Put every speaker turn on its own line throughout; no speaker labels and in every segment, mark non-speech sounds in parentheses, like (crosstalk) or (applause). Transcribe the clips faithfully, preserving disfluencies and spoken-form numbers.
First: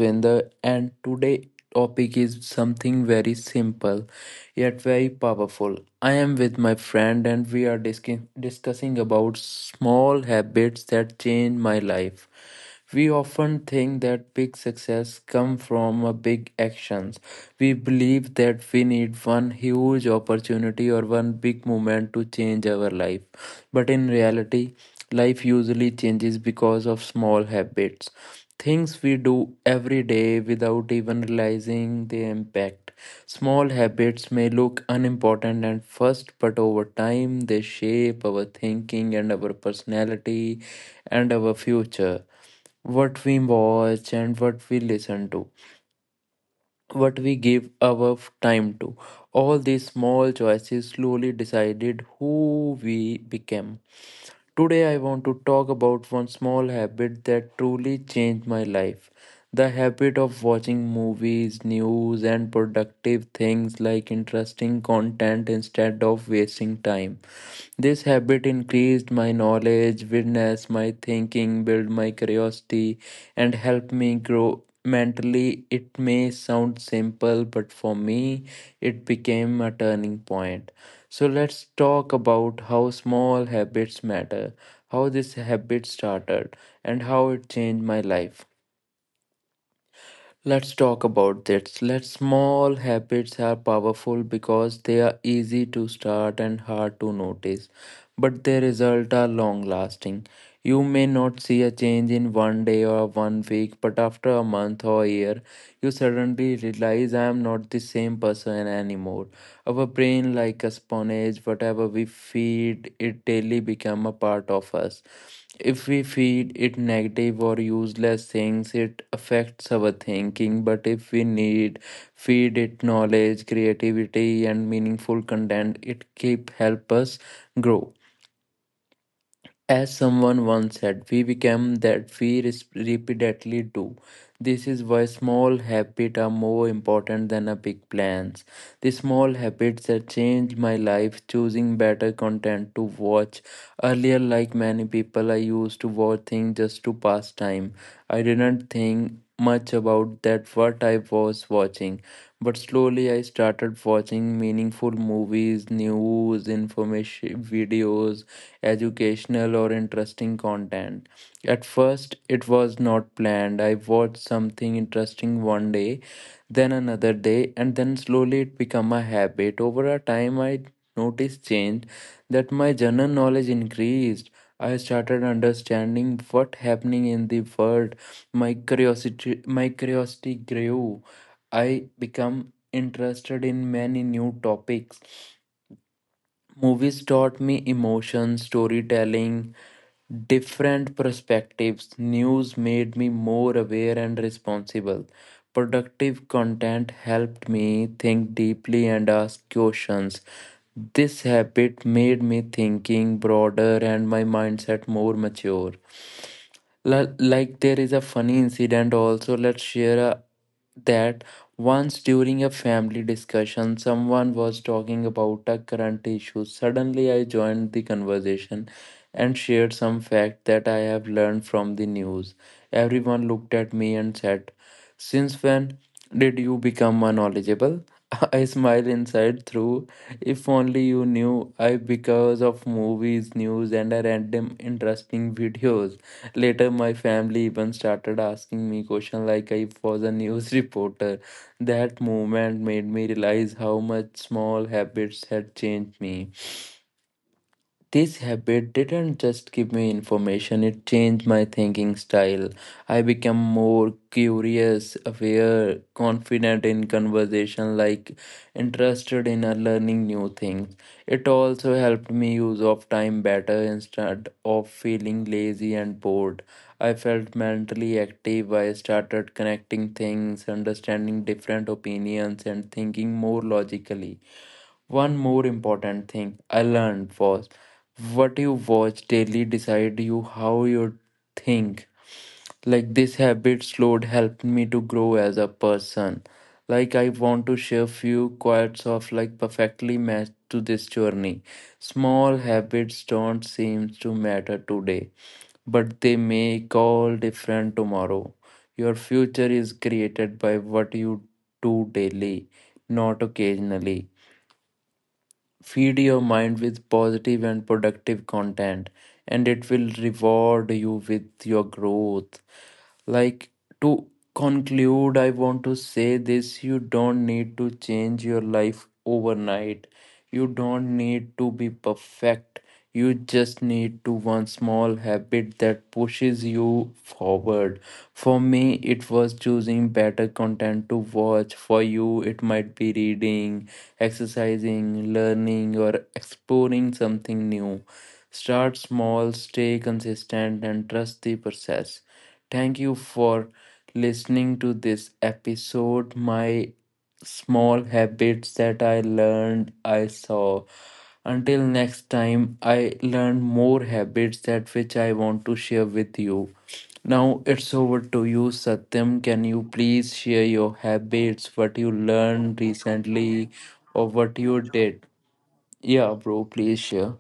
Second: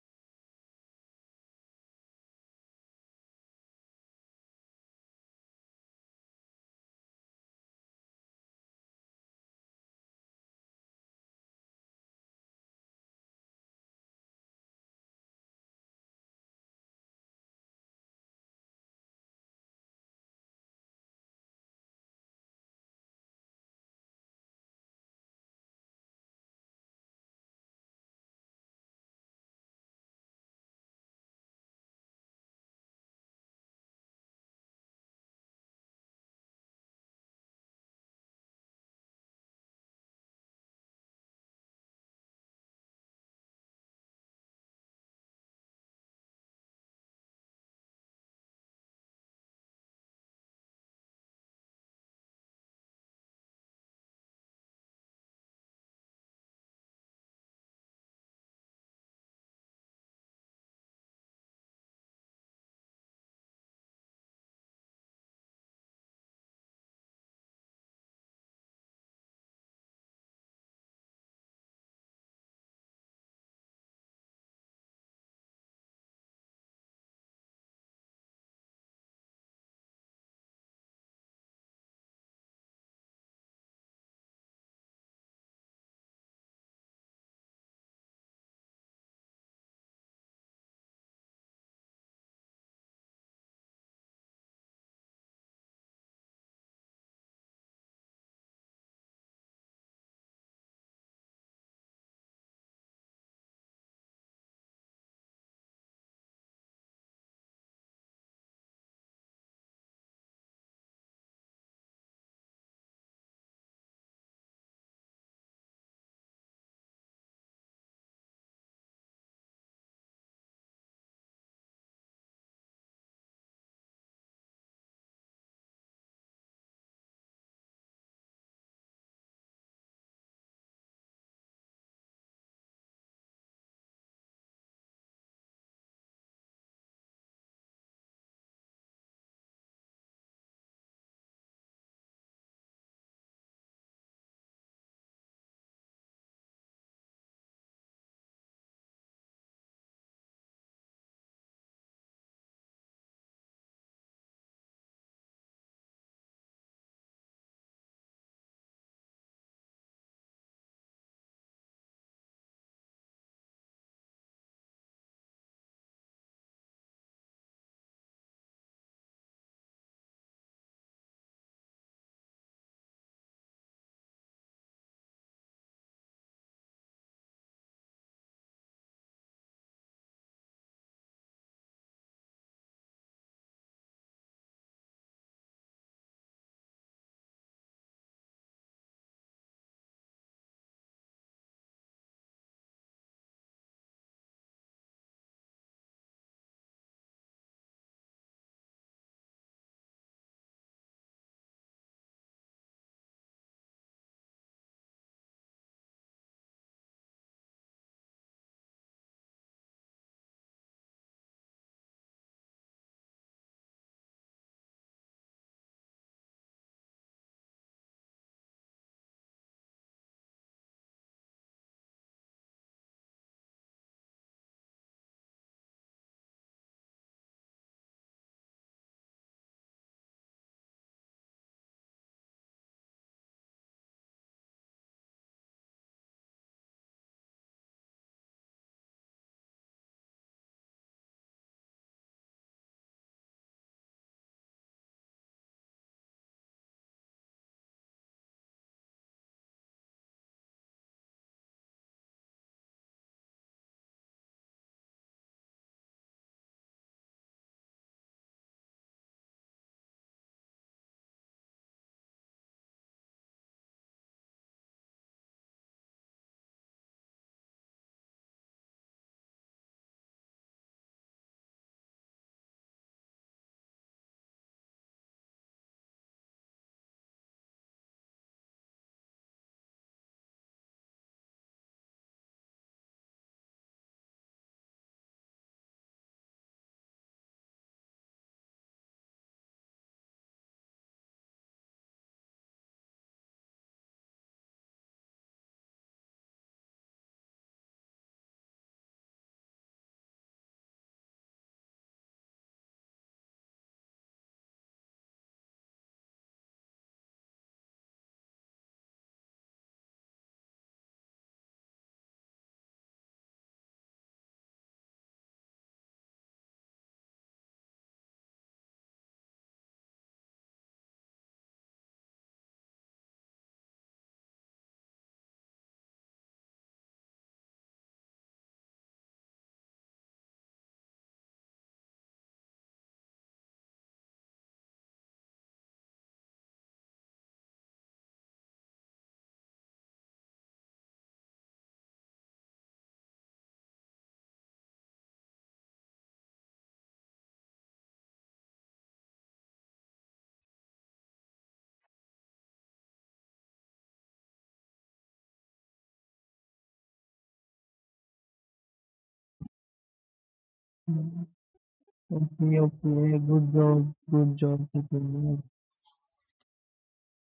Satwinder and today topic is something very simple yet very powerful. I am with my friend and we are discu- discussing about small habits that change my life. We often think that big success comes from a big actions. We believe that we need one huge opportunity or one big moment to change our life. But in reality, life usually changes because of small habits, things we do every day without even realizing the impact. Small habits may look unimportant at first, but over time they shape our thinking and our personality and our future. What we watch and what we listen to, what we give our f- time to. All these small choices slowly decided who we became. Today, I want to talk about one small habit that truly changed my life, the habit of watching movies, news, and productive things like interesting content instead of wasting time. This habit increased my knowledge, witnessed my thinking, built my curiosity, and helped me grow mentally. It may sound simple, but for me, it became a turning point. So, let's talk about how small habits matter, how this habit started, and how it changed my life. Let's talk about this. Let small habits are powerful because they are easy to start and hard to notice, but their results are long lasting. You may not see a change in one day or one week, but after a month or a year, you suddenly realize I am not the same person anymore. Our brain, like a sponge, whatever we feed it daily become a part of us. If we feed it negative or useless things, it affects our thinking. But if we need feed it knowledge, creativity, and meaningful content, it keep help us grow. As someone once said, we become that we res- repeatedly do. This is why small habits are more important than a big plans. The small habits that changed my life, choosing better content to watch. Earlier, like many people, I used to watch things just to pass time. I didn't think much about that what I was watching. But slowly I started watching meaningful movies, news, information videos, educational, or interesting content. At first, it was not planned. I watched something interesting one day, then another day, and then slowly it became a habit. Over a time, I noticed change that my general knowledge increased. I started understanding what happening in the world. My curiosity, my curiosity grew. I become interested in many new topics. Movies taught me emotion, storytelling, different perspectives. News made me more aware and responsible. Productive content helped me think deeply and ask questions. This habit made me thinking broader and my mindset more mature. L- like there is a funny incident also, let's share a, that once during a family discussion someone was talking about a current issue, suddenly I joined the conversation and shared some fact that I have learned from the news. Everyone looked at me and said, since when did you become a knowledgeable? (laughs) I smile inside through. If only you knew, I because of movies, news, and a random interesting videos. Later, my family even started asking me questions like I was a news (laughs) reporter. That moment made me realize how much small habits had changed me. This habit didn't just give me information, it changed my thinking style. I became more curious, aware, confident in conversation, like interested in uh, learning new things. It also helped me use of time better instead of feeling lazy and bored. I felt mentally active. I started connecting things, understanding different opinions, and thinking more logically. One more important thing I learned was what you watch daily decide you how you think. Like this habit slowed helped me to grow as a person. Like I want to share few quotes of like perfectly matched to this journey. Small habits don't seem to matter today, but they make all different tomorrow. Your future is created by what you do daily, not occasionally. Feed your mind with positive and productive content, and it will reward you with your growth. Like to conclude, I want to say this, you don't need to change your life overnight. You don't need to be perfect. You just need to one small habit that pushes you forward. For me, it was choosing better content to watch. For you, it might be reading, exercising, learning, or exploring something new. Start small, stay consistent, and trust the process. Thank you for listening to this episode. My small habits that I learned, I saw. Until next time, I learned more habits that which I want to share with you. Now it's over to you, Satyam. Can you please share your habits, what you
Okay,
learned
okay, good
recently,
job,
or
good
what
job,
you did?
people.
Yeah, bro, please share.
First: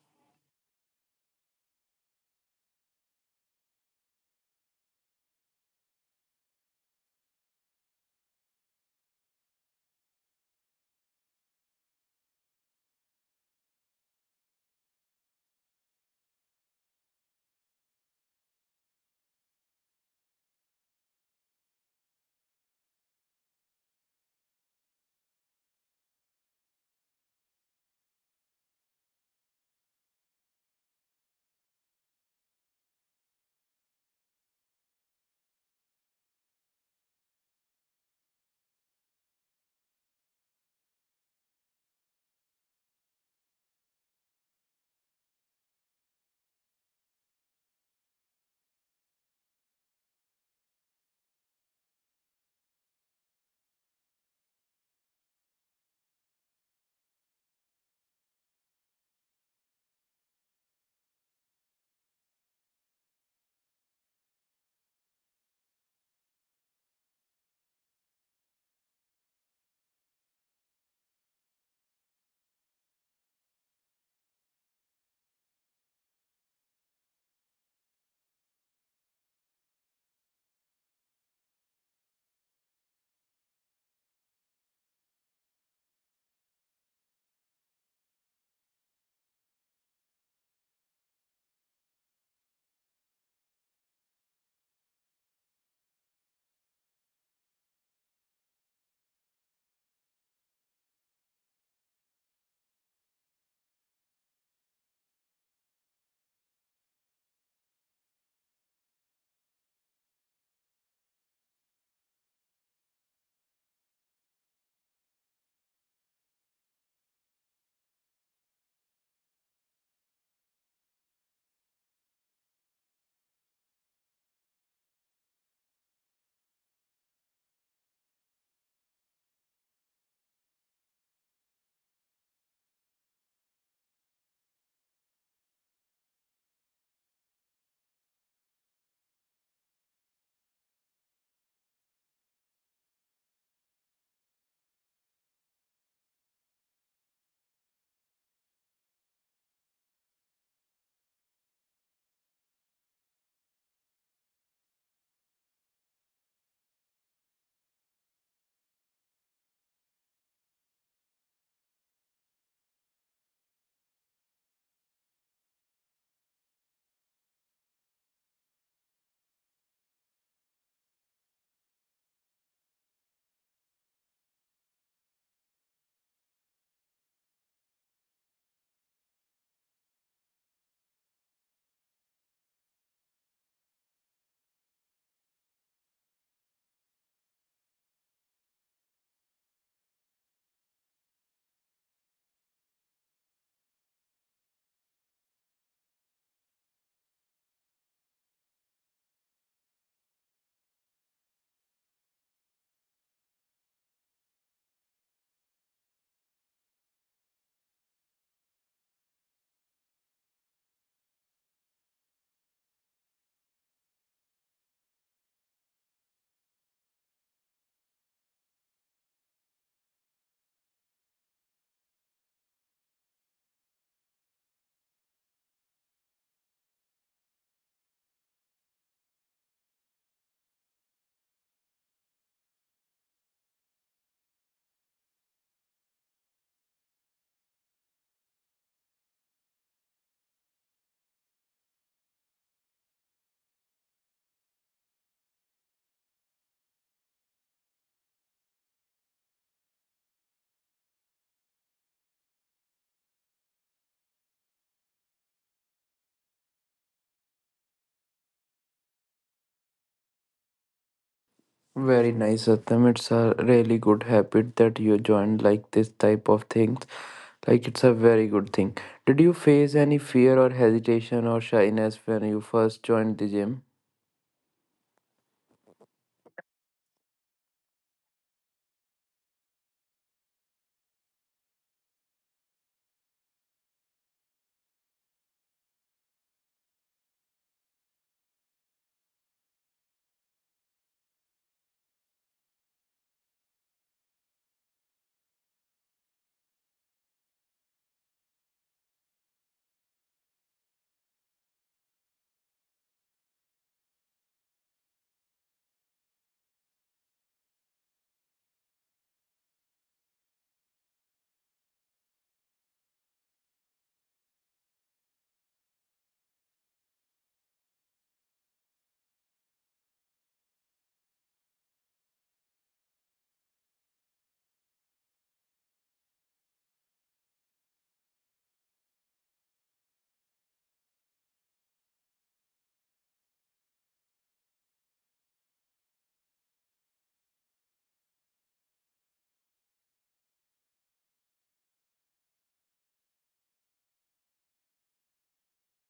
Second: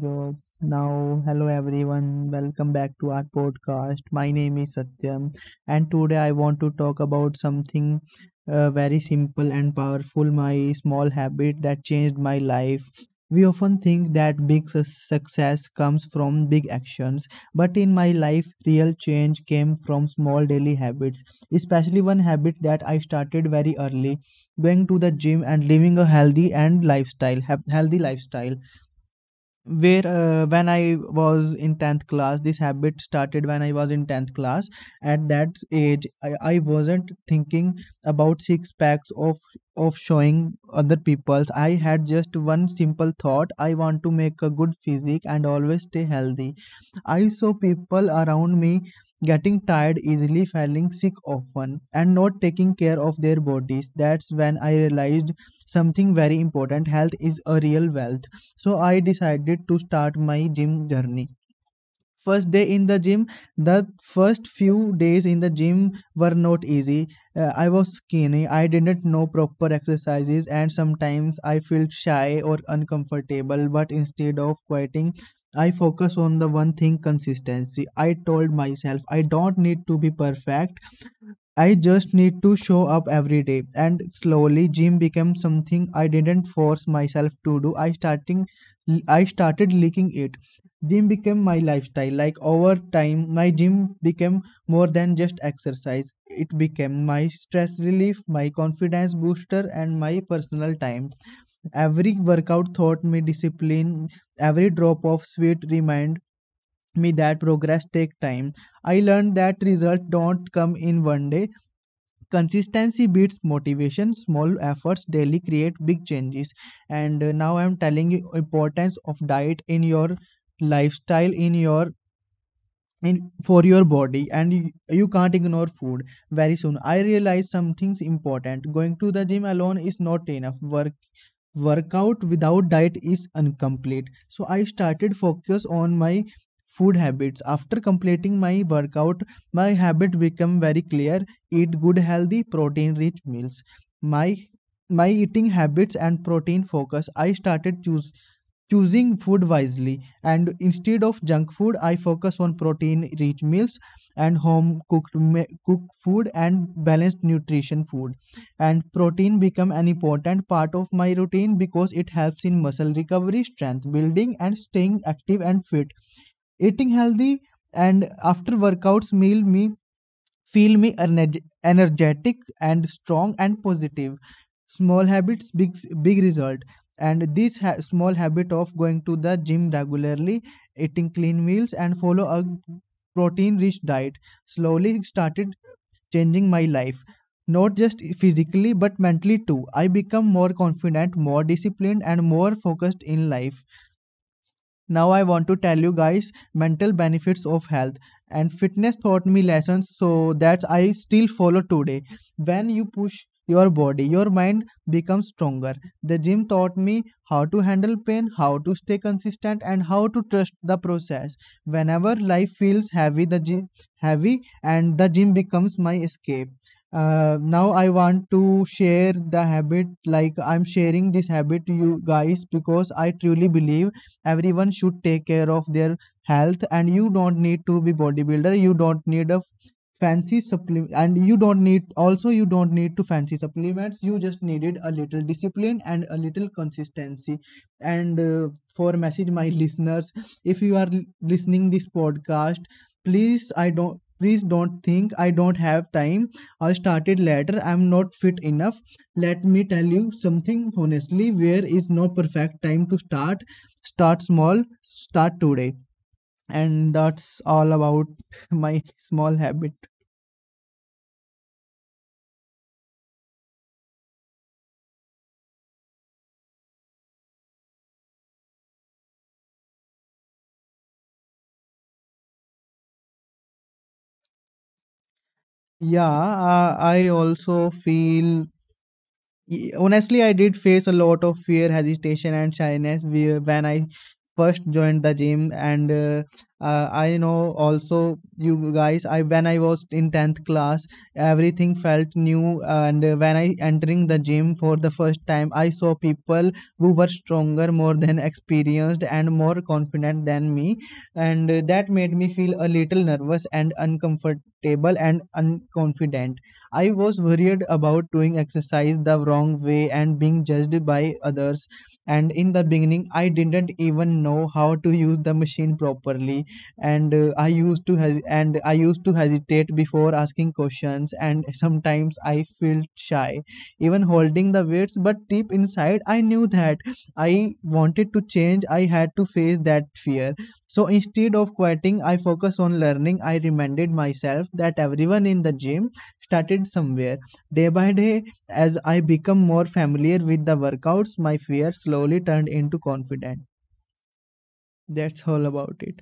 Good. Now, hello everyone. Welcome back to our podcast. My name is Satyam, and today I want to talk about something uh, very simple and powerful my small habit that changed my life. We often think that big su- success comes from big actions, but in my life, real change came from small daily habits, especially one habit that I started very early going to the gym and living a healthy and lifestyle hea- healthy lifestyle where uh, when I was in tenth class. This habit started when I was in tenth class. At that age i, I wasn't thinking about six packs of of showing other people's. I had just one simple thought, I want to make a good physique and always stay healthy. I saw people around me getting tired easily, falling sick often and not taking care of their bodies. That's when I realized something very important, health is a real wealth. So I decided to start my gym journey. First day in the gym, The first few days in the gym were not easy. Uh, I was skinny, I didn't know proper exercises, and sometimes I felt shy or uncomfortable. But instead of quitting, I focus on the one thing, consistency. I told myself I don't need to be perfect, I just need to show up every day. And slowly gym became something I didn't force myself to do. I starting I started liking it. Gym became my lifestyle. Like over time, my gym became more than just exercise. It became my stress relief, my confidence booster, and my personal time. Every workout taught me discipline. Every drop of sweat remind me that progress take time. I learned that results don't come in one day, consistency beats motivation, small efforts daily create big changes. And uh, now I'm telling you importance of diet in your lifestyle, in your, in for your body, and you, you can't ignore food. Very soon I realized something's important, going to the gym alone is not enough. Work workout without diet is incomplete, so I started focus on my food habits. After completing my workout, my habit become very clear, eat good healthy protein rich meals. my my eating habits and protein focus, I started choose choosing food wisely, and instead of junk food I focus on protein rich meals and home cooked cook food and balanced nutrition food. And protein become an important part of my routine because it helps in muscle recovery, strength building and staying active and fit. Eating healthy and after workouts meal me feel me energ- energetic and strong and positive. Small habits, big big result. And this ha- small habit of going to the gym regularly, eating clean meals and follow a protein rich diet slowly started changing my life, not just physically but mentally too. I become more confident, more disciplined and more focused in life. Now I want to tell you guys mental benefits of health and fitness taught me lessons so that I still follow today. When you push your body, your mind becomes stronger. The gym taught me how to handle pain, how to stay consistent and how to trust the process. Whenever life feels heavy, the gym heavy and the gym becomes my escape. Uh, now I want to share the habit, like I'm sharing this habit to you guys because I truly believe everyone should take care of their health. And you don't need to be bodybuilder, you don't need a fancy supplement, and you don't need also you don't need to fancy supplements. You just needed a little discipline and a little consistency. And uh, for message my (laughs) listeners, if you are listening this podcast, please I don't please don't think I don't have time, I started later, I'm not fit enough. Let me tell you something honestly, where is no perfect time to start. Start small, start today. And that's all about (laughs) my small habit.
Very nice, Satyam. It's a really good habit that you joined like this type of things. Like it's a very good thing. Did you face any fear or hesitation or shyness when you first joined the gym?
Yeah, uh, I also feel, Y- honestly I did face a lot of fear, hesitation and shyness whe- when I first joined the gym. And uh, uh, I know also you guys, I when I was in tenth class everything felt new. And uh, when I entering the gym for the first time I saw people who were stronger, more than experienced and more confident than me. And uh, that made me feel a little nervous and uncomfortable and unconfident. I was worried about doing exercise the wrong way and being judged by others. And in the beginning, I didn't even know how to use the machine properly. And uh, I used to hes- and I used to hesitate before asking questions. And sometimes I felt shy, even holding the weights. But deep inside, I knew that I wanted to change. I had to face that fear. So instead of quitting, I focused on learning. I reminded myself that everyone in the gym started somewhere. Day by day, as I become more familiar with the workouts, my fear slowly turned into confidence. That's all about it.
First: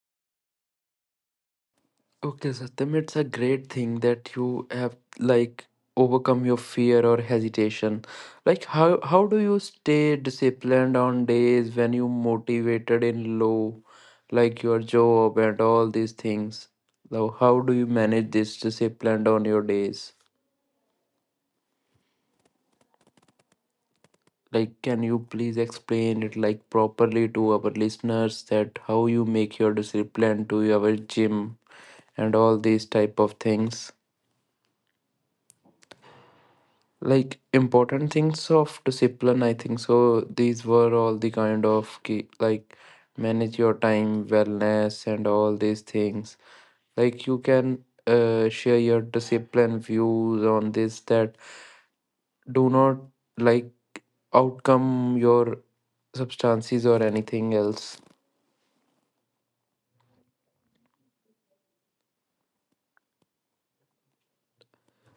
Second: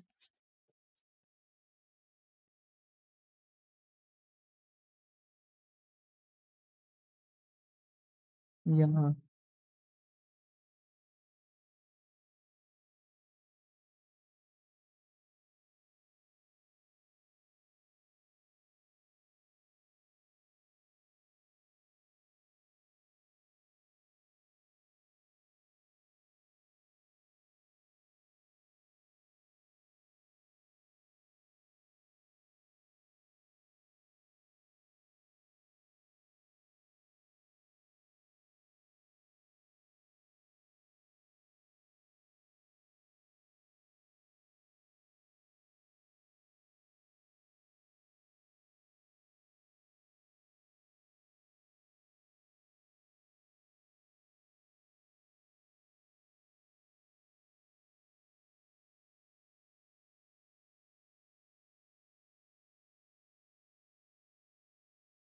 Okay, Satyam, it's a great thing that you have like overcome your fear or hesitation. Like how
Yeah,
how do you stay disciplined on days when you motivated in low, like your job and all these things? Now, how do you manage this discipline on your days? Like can you please explain it like properly to our listeners that how you make your discipline to your gym and all these type of things, like important things of discipline, I think so these were all the kind of key, like manage your time wellness and all these things, like you can uh, share your discipline views on this, that do not, like, outcome your substances or anything else.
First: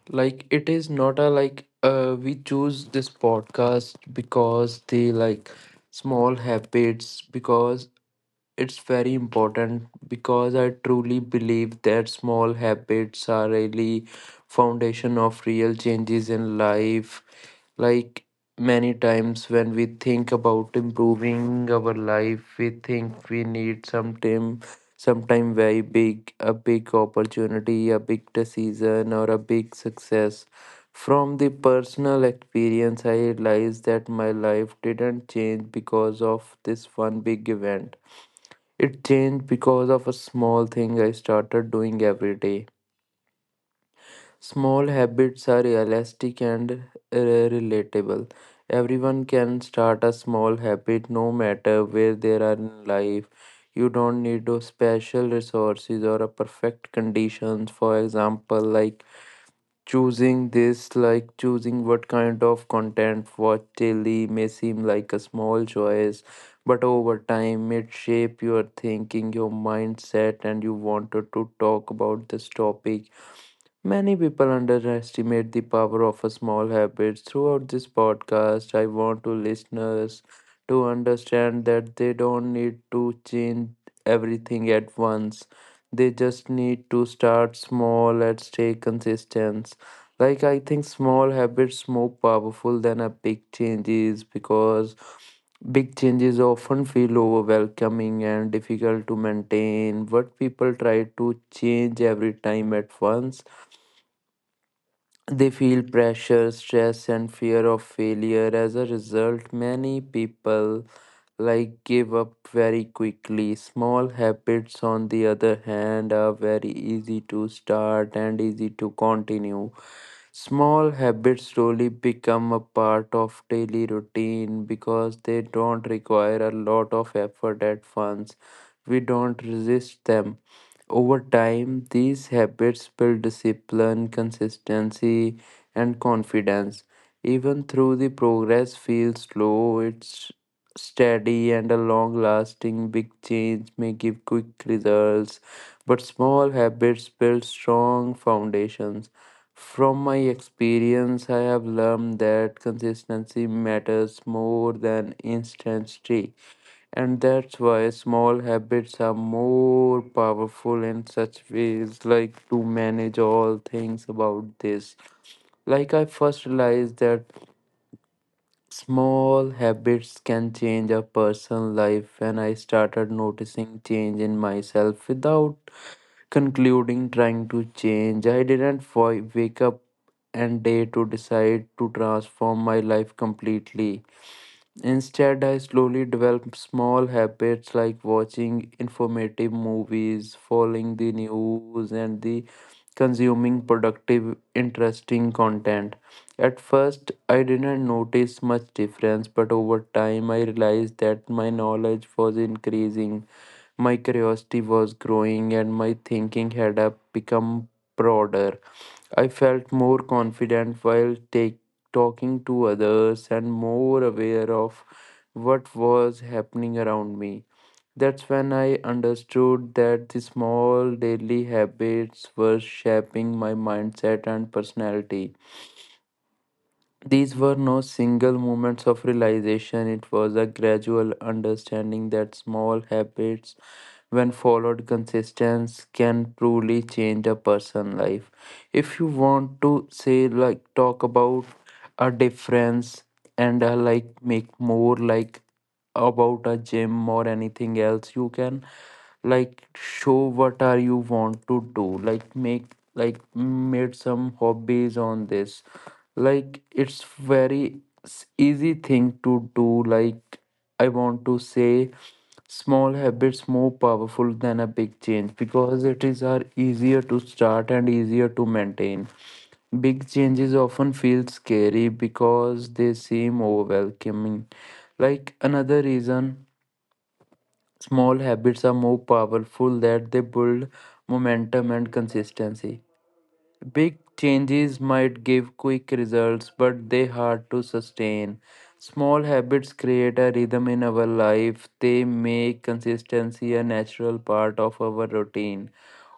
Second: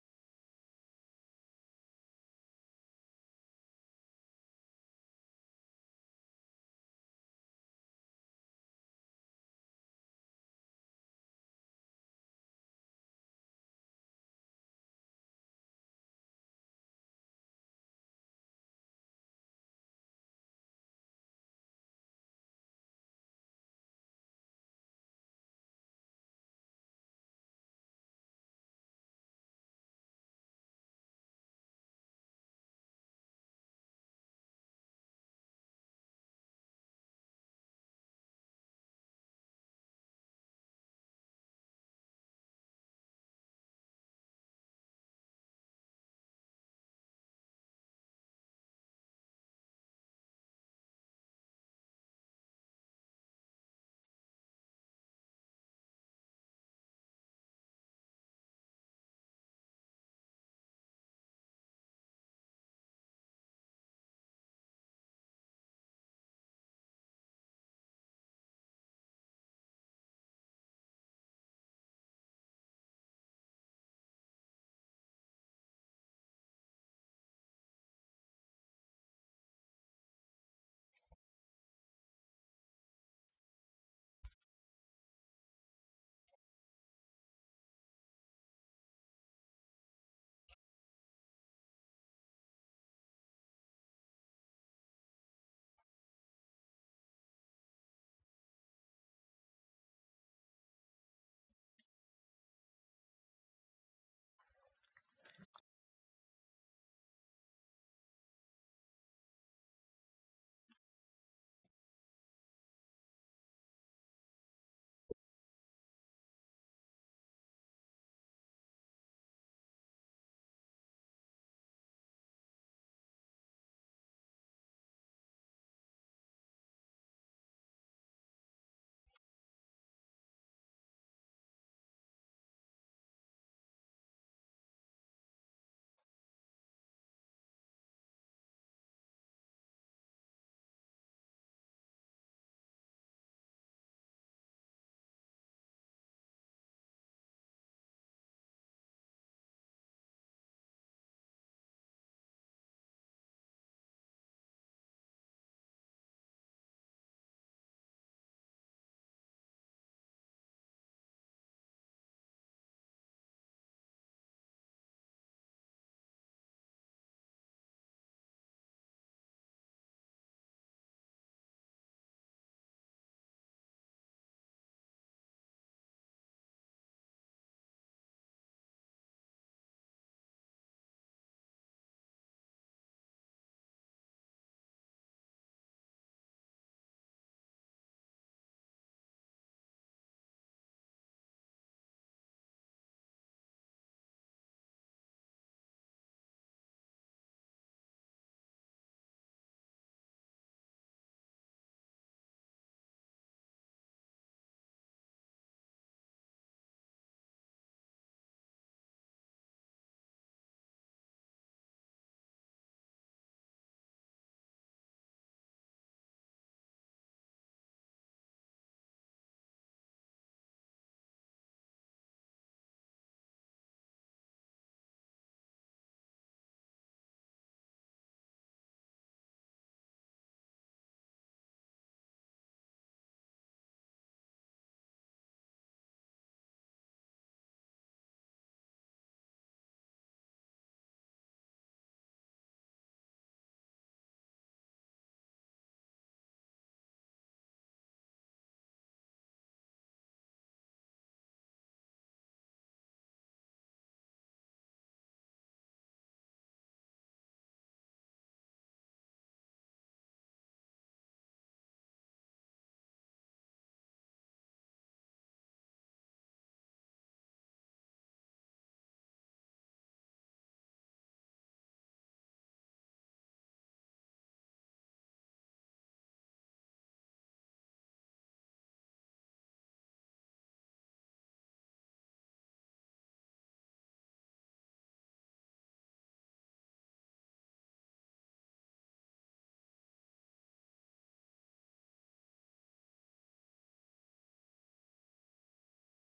Like it is not a like uh, we choose this podcast because the like small habits because it's very important because I truly believe that small habits are really foundation of real changes in life. Like many times when we think about improving our life, we think we need some time, sometime very big, a big opportunity, a big decision, or a big success. From the personal experience, I realized that my life didn't change because of this one big event. It changed because of a small thing I started doing every day. Small habits are elastic and uh, relatable. Everyone can start a small habit no matter where they are in life. You don't need those special resources or a perfect conditions. For example, like choosing this, like choosing what kind of content watch daily may seem like a small choice, but over time it shape your thinking, your mindset, and you wanted to talk about this topic. Many people underestimate the power of a small habit. Throughout this podcast, I want to listeners to understand that they don't need to change everything at once. They just need to start small and stay consistent. Like I think small habits more powerful than a big changes because big changes often feel overwhelming and difficult to maintain. What people try to change every time at once, they feel pressure, stress, and fear of failure. As a result, many people like give up very quickly. Small habits, on the other hand, are very easy to start and easy to continue. Small habits slowly become a part of daily routine because they don't require a lot of effort at once. We don't resist them. Over time, these habits build discipline, consistency, and confidence. Even though the progress feels slow, it's steady and a long lasting. Big change may give quick results, but small habits build strong foundations. From my experience, I have learned that consistency matters more than instant streaks. And that's why small habits are more powerful in such ways, like to manage all things about this. Like, I first realized that small habits can change a person's life when I started noticing change in myself without concluding trying to change. I didn't wa- wake up and day to decide to transform my life completely. Instead, I slowly developed small habits like watching informative movies, following the news, and the consuming productive, interesting content. At first, I didn't notice much difference, but over time, I realized that my knowledge was increasing, my curiosity was growing, and my thinking had uh, become broader. I felt more confident while take, talking to others and more aware of what was happening around me. That's when I understood that the small daily habits were shaping my mindset and personality. These were no single moments of realization, it was a gradual understanding that small habits, when followed consistently, can truly change a person's life. If you want to say, like, talk about a difference and uh, like make more like about a gym or anything else, you can like show what are you want to do, like make, like made some hobbies on this, like it's very s- easy thing to do. Like I want to say small habits more powerful than a big change because it is are easier to start and easier to maintain. Big changes often feel scary because they seem overwhelming. Like another reason small habits are more powerful that they build momentum and consistency. Big changes might give quick results, but they hard to sustain. Small habits create a rhythm in our life. They make consistency a natural part of our routine.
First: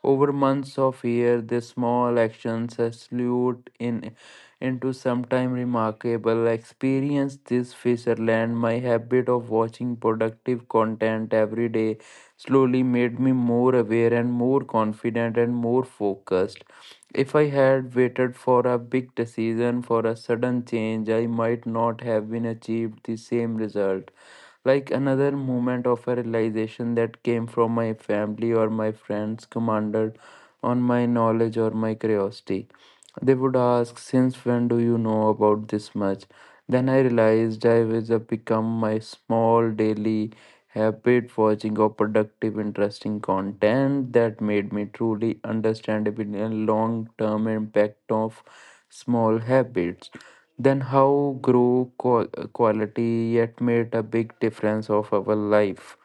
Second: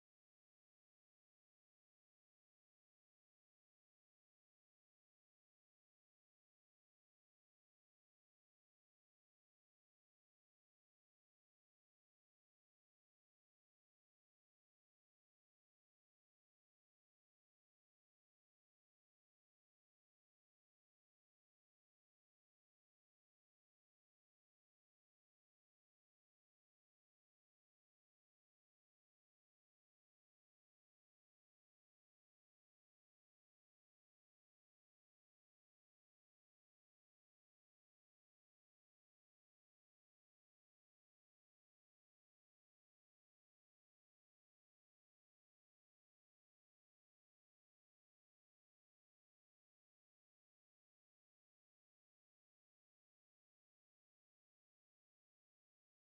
Over months of year, the small actions salute in into sometime remarkable experience this Fisherland. My habit of watching productive content every day slowly made me more aware and more confident and more focused. If I had waited for a big decision, for a sudden change, I might not have been achieved the same result. Like another moment of a realization that came from my family or my friends commanded on my knowledge or my curiosity. They would ask, since when do you know about this much? Then I realized I was a become my small daily habit watching of productive, interesting content that made me truly understand the long term impact of small habits. Then how grow quality yet made a big difference of our life.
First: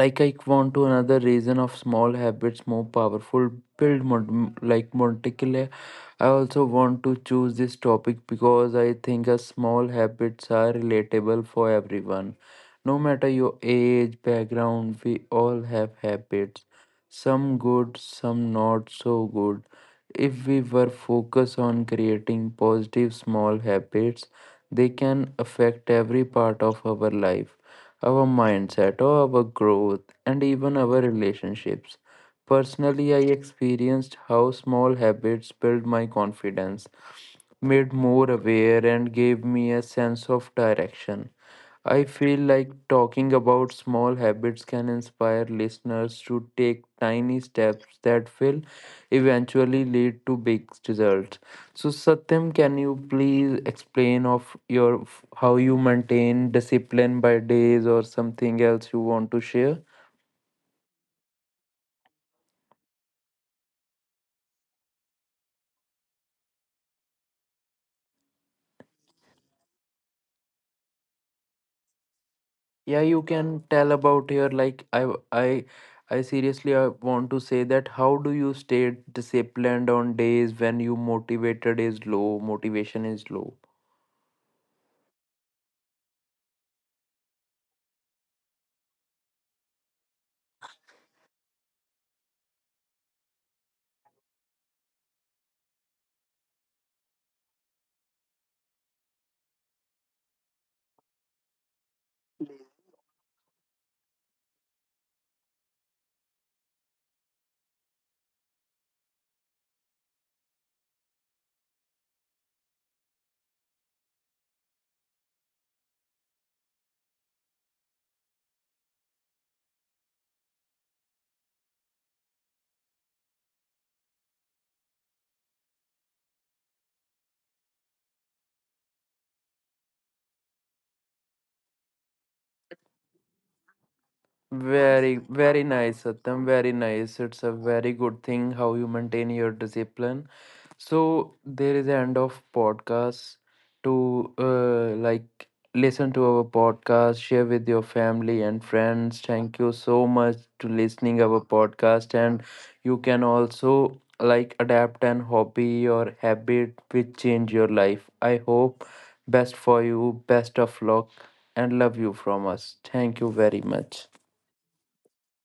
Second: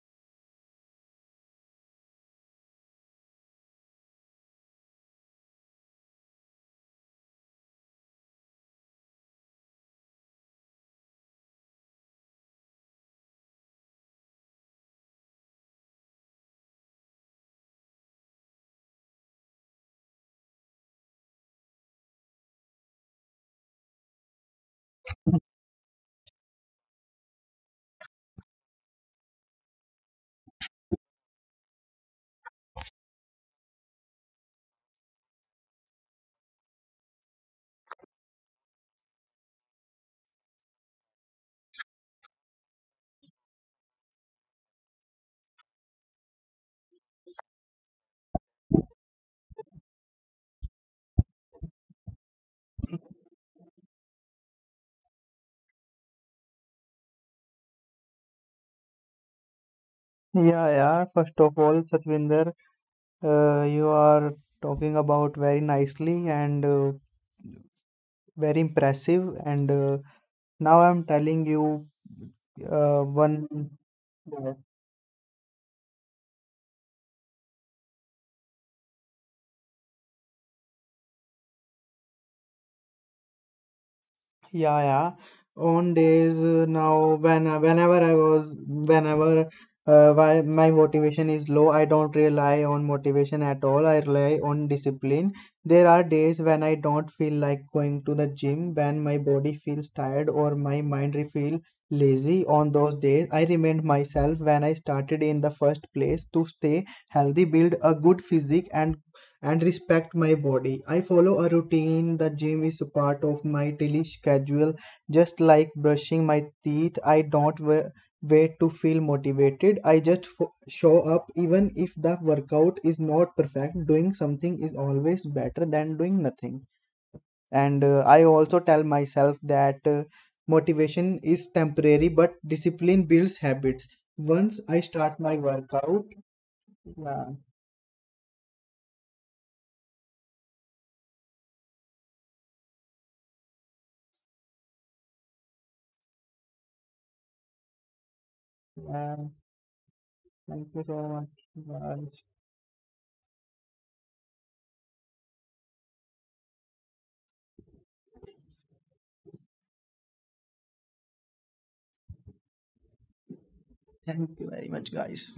Like I want to another reason of small habits more powerful, build mod- like monticle. I also want to choose this topic because I think a small habits are relatable for everyone, no matter your age background. We all have habits, some good, some not so good. If we were focused on creating positive small habits, they can affect every part of our life, our mindset, or our growth, and even our relationships. Personally, I experienced how small habits built my confidence, made more aware, and gave me a sense of direction. I feel like talking about small habits can inspire listeners to take tiny steps that will eventually lead to big results. So, Satyam, can you please explain of your how you maintain discipline by days or something else you want to share?
yeah, yeah. First of all, Satvinder, uh, you are talking about very nicely and uh, very impressive. And uh, now I'm telling you
Yeah,
uh,
you
one.
can tell about here. Like I, I, I seriously I want to say that how do you stay disciplined on days when you motivated is low, motivation is low?
Yeah, yeah. On days uh, now when uh, whenever I was whenever uh, why my motivation is low, I don't rely on motivation at all. I rely on discipline. There are days when I don't feel like going to the gym, when my body feels tired or my mind re- feel lazy. On those days, I remind myself when I started in the first place, to stay healthy, build a good physique and and respect my body. I follow a routine. The gym is a part of my daily schedule, just like brushing my teeth. I don't wa- wait to feel motivated. I just fo- show up, even if the workout is not perfect. Doing something is always better than doing nothing. And uh, I also tell myself that uh, motivation is temporary, but discipline builds habits. Once I
Very,
start my
very nice,
workout,
Satyam. Very nice.
yeah,
It's a very good thing how you maintain your discipline. So there is the end of podcast to uh, like listen to our podcast, share with your family and friends.
yeah,
Thank you so much to
thank you so
listening our
much.
podcast,
Bye.
and you can also like adapt an hobby or habit which change your life. I hope best for you, best of luck, and love you from us. Thank you very much.
Thank you very much, guys.